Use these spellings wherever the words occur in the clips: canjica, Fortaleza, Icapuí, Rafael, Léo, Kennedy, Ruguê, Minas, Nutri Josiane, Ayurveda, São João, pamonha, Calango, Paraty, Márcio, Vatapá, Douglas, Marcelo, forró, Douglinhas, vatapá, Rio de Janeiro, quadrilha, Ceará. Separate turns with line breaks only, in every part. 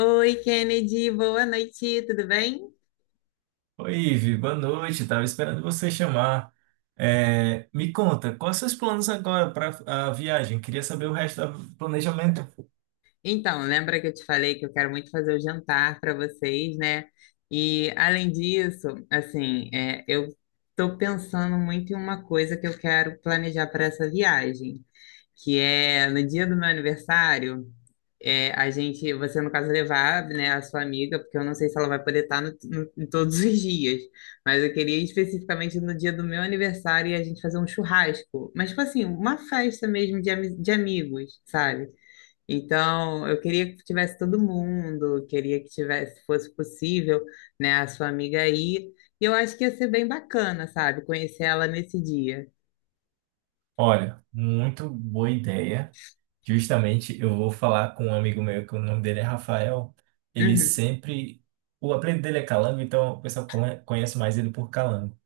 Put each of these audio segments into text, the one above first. Oi, Kennedy, boa noite, tudo bem?
Oi, Ivi, boa noite. Tava esperando você chamar. É, me conta, quais seus planos agora para a viagem? Queria saber o resto do planejamento.
Então, lembra que eu te falei que eu quero muito fazer o jantar para vocês, né? E além disso, assim, eu estou pensando muito em uma coisa que eu quero planejar para essa viagem, que é no dia do meu aniversário. A gente, você no caso levar, né, a sua amiga, porque eu não sei se ela vai poder estar em todos os dias, mas eu queria ir especificamente no dia do meu aniversário e a gente fazer um churrasco, mas tipo assim, uma festa mesmo de, de amigos, sabe? Então, eu queria que tivesse todo mundo, queria que tivesse, se fosse possível, né, a sua amiga aí. E eu acho que ia ser bem bacana, sabe? Conhecer ela nesse dia.
Olha, muito boa ideia. Justamente, eu vou falar com um amigo meu, que o nome dele é Rafael. Ele
Uhum,
sempre. O apelido dele é Calango, então o pessoal conhece mais ele por Calango.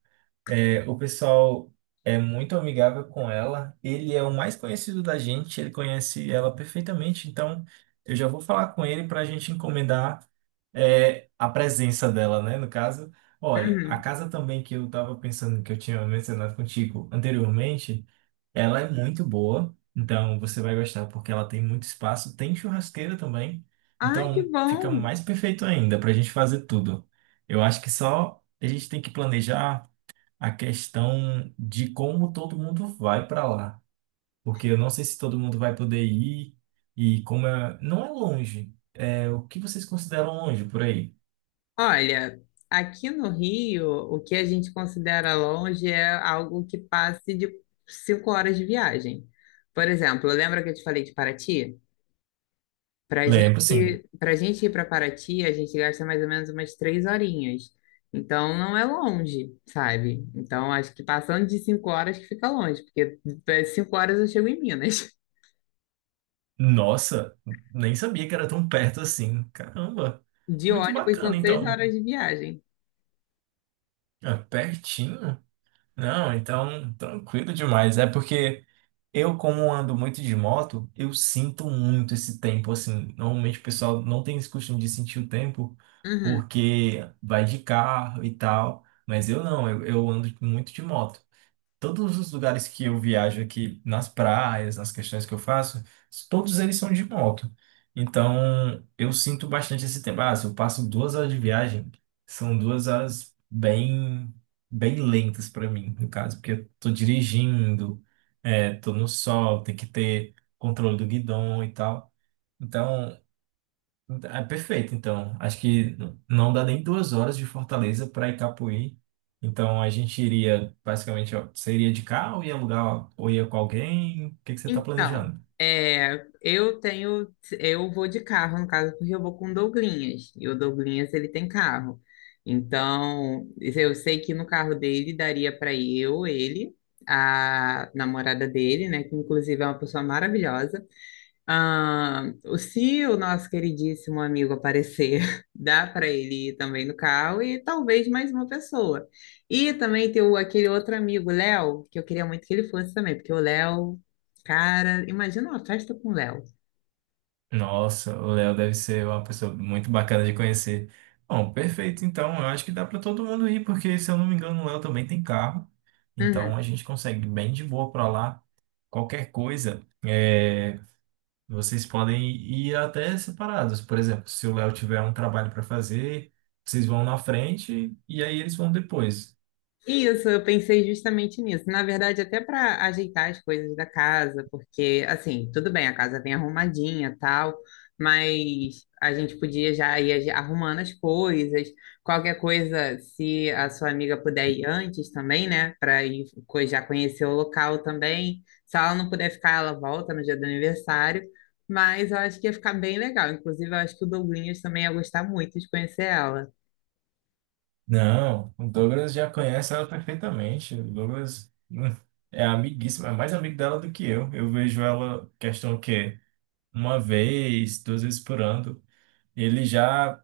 É, o pessoal é muito amigável com ela. Ele é o mais conhecido da gente, ele conhece ela perfeitamente. Então, eu já vou falar com ele para a gente encomendar, a presença dela, né? No caso, olha, a
uhum.
casa também que eu estava pensando, que eu tinha mencionado contigo anteriormente, ela é muito boa. Então, você vai gostar porque ela tem muito espaço, tem churrasqueira também.
Ai, que
Então, fica
bom!
mais perfeito ainda para a gente fazer tudo. Eu acho que só a gente tem que planejar a questão de como todo mundo vai para lá, porque eu não sei se todo mundo vai poder ir e como é, não é longe. É, o que vocês consideram longe por aí?
Olha, aqui no Rio, o que a gente considera longe é algo que passe de cinco horas de viagem. Por exemplo, lembra que eu te falei de Paraty?
Lembro, sim.
Para gente ir para Paraty, a gente gasta mais ou menos umas três horinhas. Então, não é longe, sabe? Então, acho que passando de cinco horas que fica longe, porque cinco horas eu chego em Minas.
Nossa, nem sabia que era tão perto assim. Caramba,
De
muito
ônibus são
bacana,
seis
então.
horas de viagem.
É, pertinho? Não, então tranquilo demais. É porque eu, como ando muito de moto, eu sinto muito esse tempo, assim. Normalmente o pessoal não tem esse costume de sentir o tempo,
Uhum.
porque vai de carro e tal. Mas eu não, eu ando muito de moto todos os lugares que eu viajo aqui, nas praias, nas questões que eu faço, todos eles são de moto. Então, eu sinto bastante esse tempo. Ah, se eu passo 2 horas de viagem, são 2 horas bem, bem lentas para mim, no caso, porque eu tô dirigindo, tô no sol, tem que ter controle do guidão e tal. Então, é perfeito, então. Acho que não dá nem 2 horas de Fortaleza para Icapuí. Então a gente iria, basicamente, ó, você iria de carro, ia alugar ou ia com alguém? O que que você está
Então,
planejando?
eu tenho, eu vou de carro, no caso, porque eu vou com o Douglinhas, e o Douglinhas, ele tem carro. Então, eu sei que no carro dele daria para eu, ele, a namorada dele, né, que inclusive é uma pessoa maravilhosa. Ah, se o nosso queridíssimo amigo aparecer, dá para ele ir também no carro e talvez mais uma pessoa. E também tem aquele outro amigo, Léo, que eu queria muito que ele fosse também, porque o Léo, cara, imagina uma festa com o Léo.
Nossa, o Léo deve ser uma pessoa muito bacana de conhecer. Bom, perfeito, então. Eu acho que dá para todo mundo ir, porque se eu não me engano, o Léo também tem carro. Então
Uhum.
a gente consegue bem de boa para lá. Qualquer coisa. Vocês podem ir até separados. Por exemplo, se o Léo tiver um trabalho para fazer, vocês vão na frente e aí eles vão depois.
Isso, eu pensei justamente nisso. Na verdade, até para ajeitar as coisas da casa, porque, assim, tudo bem, a casa vem arrumadinha, tal, mas a gente podia já ir arrumando as coisas. Qualquer coisa, se a sua amiga puder ir antes também, né, para ir já conhecer o local também. Se ela não puder ficar, ela volta no dia do aniversário. Mas eu acho que ia ficar bem legal. Inclusive, eu acho que o Douglinhas também ia gostar muito de conhecer ela.
Não, o Douglas já conhece ela perfeitamente. O Douglas é amiguíssimo, é mais amigo dela do que eu. Eu vejo ela, questão o quê? Uma vez, 2 vezes por ano. Ele já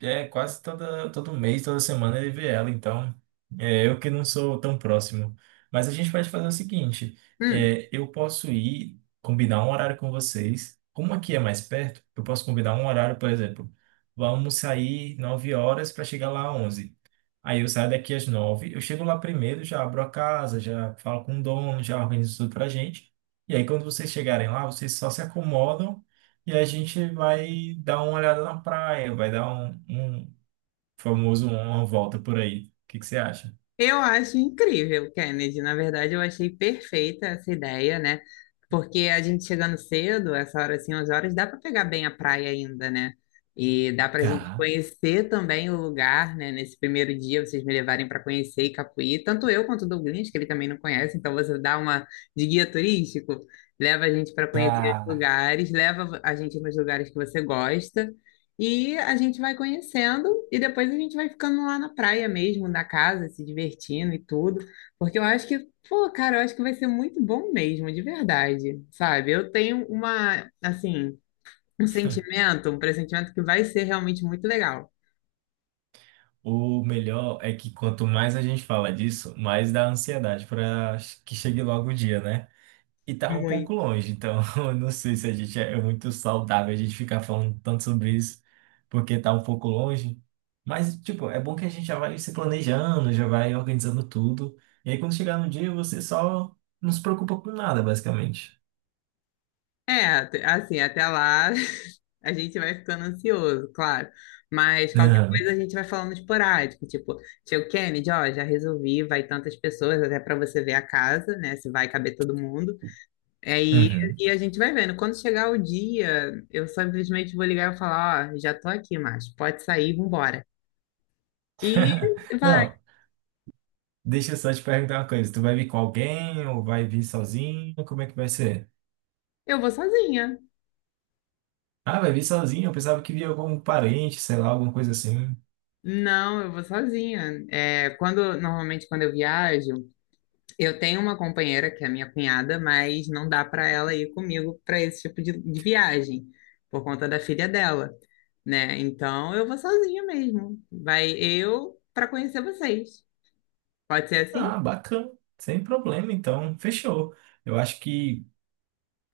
é, todo mês, toda semana ele vê ela, então é eu que não sou tão próximo. Mas a gente pode fazer o seguinte:
Hum.
eu posso ir combinar um horário com vocês. Como aqui é mais perto, eu posso combinar um horário, por exemplo, vamos sair 9 horas para chegar lá às 11. Aí eu saio daqui às 9, eu chego lá primeiro, já abro a casa, já falo com o dono, já organizo tudo pra gente. E aí quando vocês chegarem lá, vocês só se acomodam e a gente vai dar uma olhada na praia, vai dar um famoso uma volta por aí. O que que você acha?
Eu acho incrível, Kennedy. Na verdade, eu achei perfeita essa ideia, né? Porque a gente chegando cedo, essa hora assim, 11 horas, dá para pegar bem a praia ainda, né? E dá para a gente
Tá.
conhecer também o lugar, né? Nesse primeiro dia, vocês me levarem para conhecer Icapuí, tanto eu quanto o Douglas, que ele também não conhece, então você dá uma de guia turístico, leva a gente para conhecer os
Ah,
lugares, leva a gente nos lugares que você gosta. E a gente vai conhecendo e depois a gente vai ficando lá na praia mesmo, na casa, se divertindo e tudo. Porque eu acho que, pô, cara, eu acho que vai ser muito bom mesmo, de verdade, sabe? Eu tenho uma, assim, um sentimento, um pressentimento que vai ser realmente muito legal.
o melhor é que quanto mais a gente fala disso, mais dá ansiedade para que chegue logo o dia, né? E tá um pouco
Muito.
longe, então eu não sei se a gente é muito saudável a gente ficar falando tanto sobre isso, porque tá um pouco longe. Mas, tipo, é bom que a gente já vai se planejando, já vai organizando tudo. E aí, quando chegar no dia, você só não se preocupa com nada, basicamente.
É, assim, até lá a gente vai ficando ansioso, claro. Mas qualquer
Aham.
coisa a gente vai falando esporádico, tipo, tio Kennedy, ó, já resolvi, vai tantas pessoas, até para você ver a casa, né, se vai caber todo mundo. Aí
Uhum.
e a gente vai vendo. Quando chegar o dia, eu simplesmente vou ligar e falar, ó, já tô aqui, Márcio, pode sair, vambora. E vai.
Não, deixa eu só te perguntar uma coisa. Tu vai vir com alguém ou vai vir sozinho? Como é que vai ser?
Eu vou sozinha.
Ah, vai vir sozinho? Eu pensava que via algum parente, sei lá, alguma coisa assim.
Não, eu vou sozinha. É, quando normalmente quando eu viajo, eu tenho uma companheira que é minha cunhada, mas não dá para ela ir comigo para esse tipo de viagem por conta da filha dela, né? Então eu vou sozinha mesmo. Vai eu para conhecer vocês. Pode ser assim?
Ah, bacana. Sem problema, então. Fechou. Eu acho que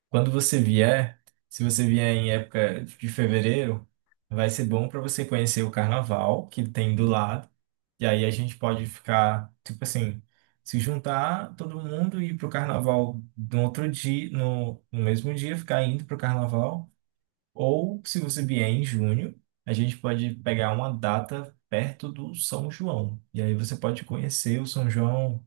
quando você vier, se você vier em época de fevereiro, vai ser bom para você conhecer o carnaval que tem do lado. E aí a gente pode ficar, tipo assim, se juntar todo mundo e ir pro carnaval no outro dia, no mesmo dia, ficar indo pro carnaval. Ou se você vier em junho, a gente pode pegar uma data perto do São João. E aí você pode conhecer o São João.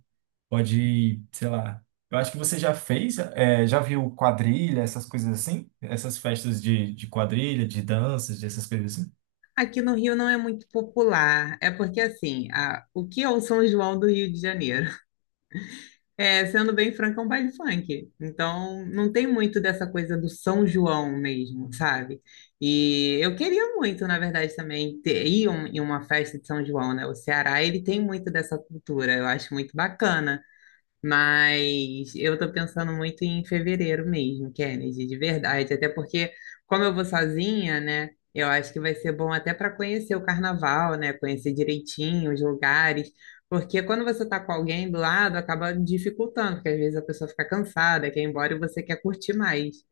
Pode, sei lá. Eu acho que você já fez, é, já viu quadrilha, essas coisas assim? Essas festas de quadrilha, de danças, dessas coisas assim?
Aqui no Rio não é muito popular. É porque, assim, o que é o São João do Rio de Janeiro? É, sendo bem franco, é um baile funk. Então, não tem muito dessa coisa do São João mesmo, sabe? E eu queria muito, na verdade, também ter, ir em uma festa de São João, né? O Ceará, ele tem muito dessa cultura. Eu acho muito bacana. Mas eu tô pensando muito em fevereiro mesmo, Kennedy, de verdade. Até porque, como eu vou sozinha, né? Eu acho que vai ser bom até para conhecer o carnaval, né? Conhecer direitinho os lugares. Porque quando você tá com alguém do lado, acaba dificultando, porque às vezes a pessoa fica cansada, quer ir embora e você quer curtir mais.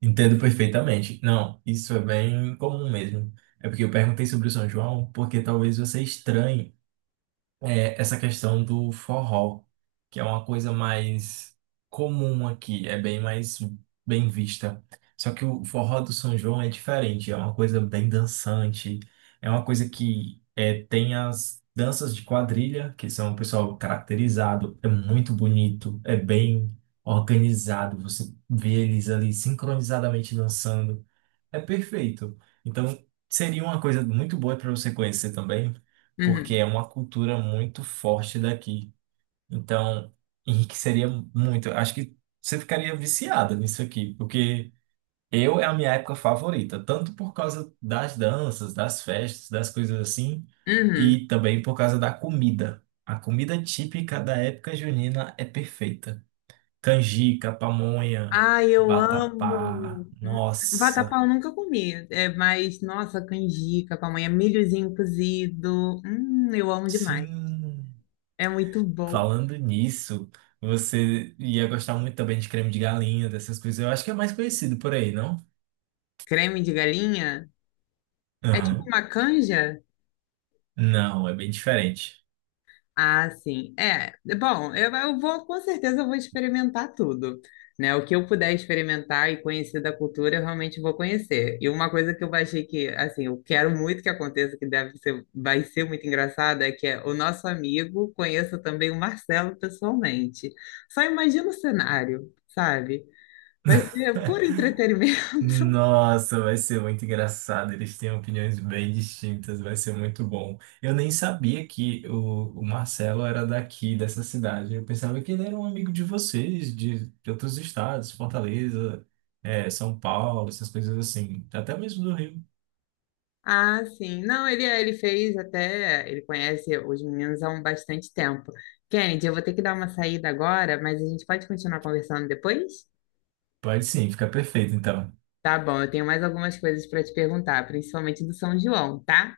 Entendo perfeitamente. Não, isso é bem comum mesmo. É porque eu perguntei sobre o São João, porque talvez você estranhe essa questão do forró, que é uma coisa mais comum aqui, é bem mais bem vista. Só que o forró do São João é diferente, é uma coisa bem dançante, é uma coisa tem as danças de quadrilha, que são o pessoal caracterizado, é muito bonito, é bem organizado, você vê eles ali sincronizadamente dançando. É perfeito. Então, seria uma coisa muito boa para você conhecer também, porque
Uhum.
é uma cultura muito forte daqui. Então, enriqueceria muito. Acho que você ficaria viciada nisso aqui, porque eu é a minha época favorita, tanto por causa das danças, das festas, das coisas assim,
Uhum.
e também por causa da comida. A comida típica da época junina é perfeita. Canjica, pamonha,
Ai, eu
vatapá.
amo! Vatapá
Nossa,
eu nunca comi, é, mas nossa, canjica, pamonha, milhozinho cozido. Eu amo demais.
sim.
É muito bom.
Falando nisso, você ia gostar muito também de creme de galinha, dessas coisas. Eu acho que é mais conhecido por aí, não?
Creme de galinha? É tipo
Aham.
uma canja?
Não, é bem diferente.
Ah, sim. É, bom, eu vou, com certeza, eu vou experimentar tudo, né? O que eu puder experimentar e conhecer da cultura, eu realmente vou conhecer. E uma coisa que eu achei que, assim, eu quero muito que aconteça, que deve ser, vai ser muito engraçado, é que o nosso amigo conheça também o Marcelo pessoalmente. Só imagina o cenário, sabe? Vai ser puro entretenimento.
Nossa, vai ser muito engraçado. Eles têm opiniões bem distintas, vai ser muito bom. Eu nem sabia que o Marcelo era daqui, dessa cidade. Eu pensava que ele era um amigo de vocês, de outros estados, Fortaleza, São Paulo, essas coisas assim. Até mesmo do Rio.
Ah, sim. Não, ele, é, ele fez até. Ele conhece os meninos há um bastante tempo. Kennedy, eu vou ter que dar uma saída agora, mas a gente pode continuar conversando depois?
Pode sim, fica perfeito então.
Tá bom, eu tenho mais algumas coisas para te perguntar, principalmente do São João, tá?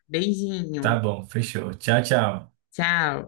Tá
Beijinho.
bom, fechou. Tchau, tchau.
Tchau.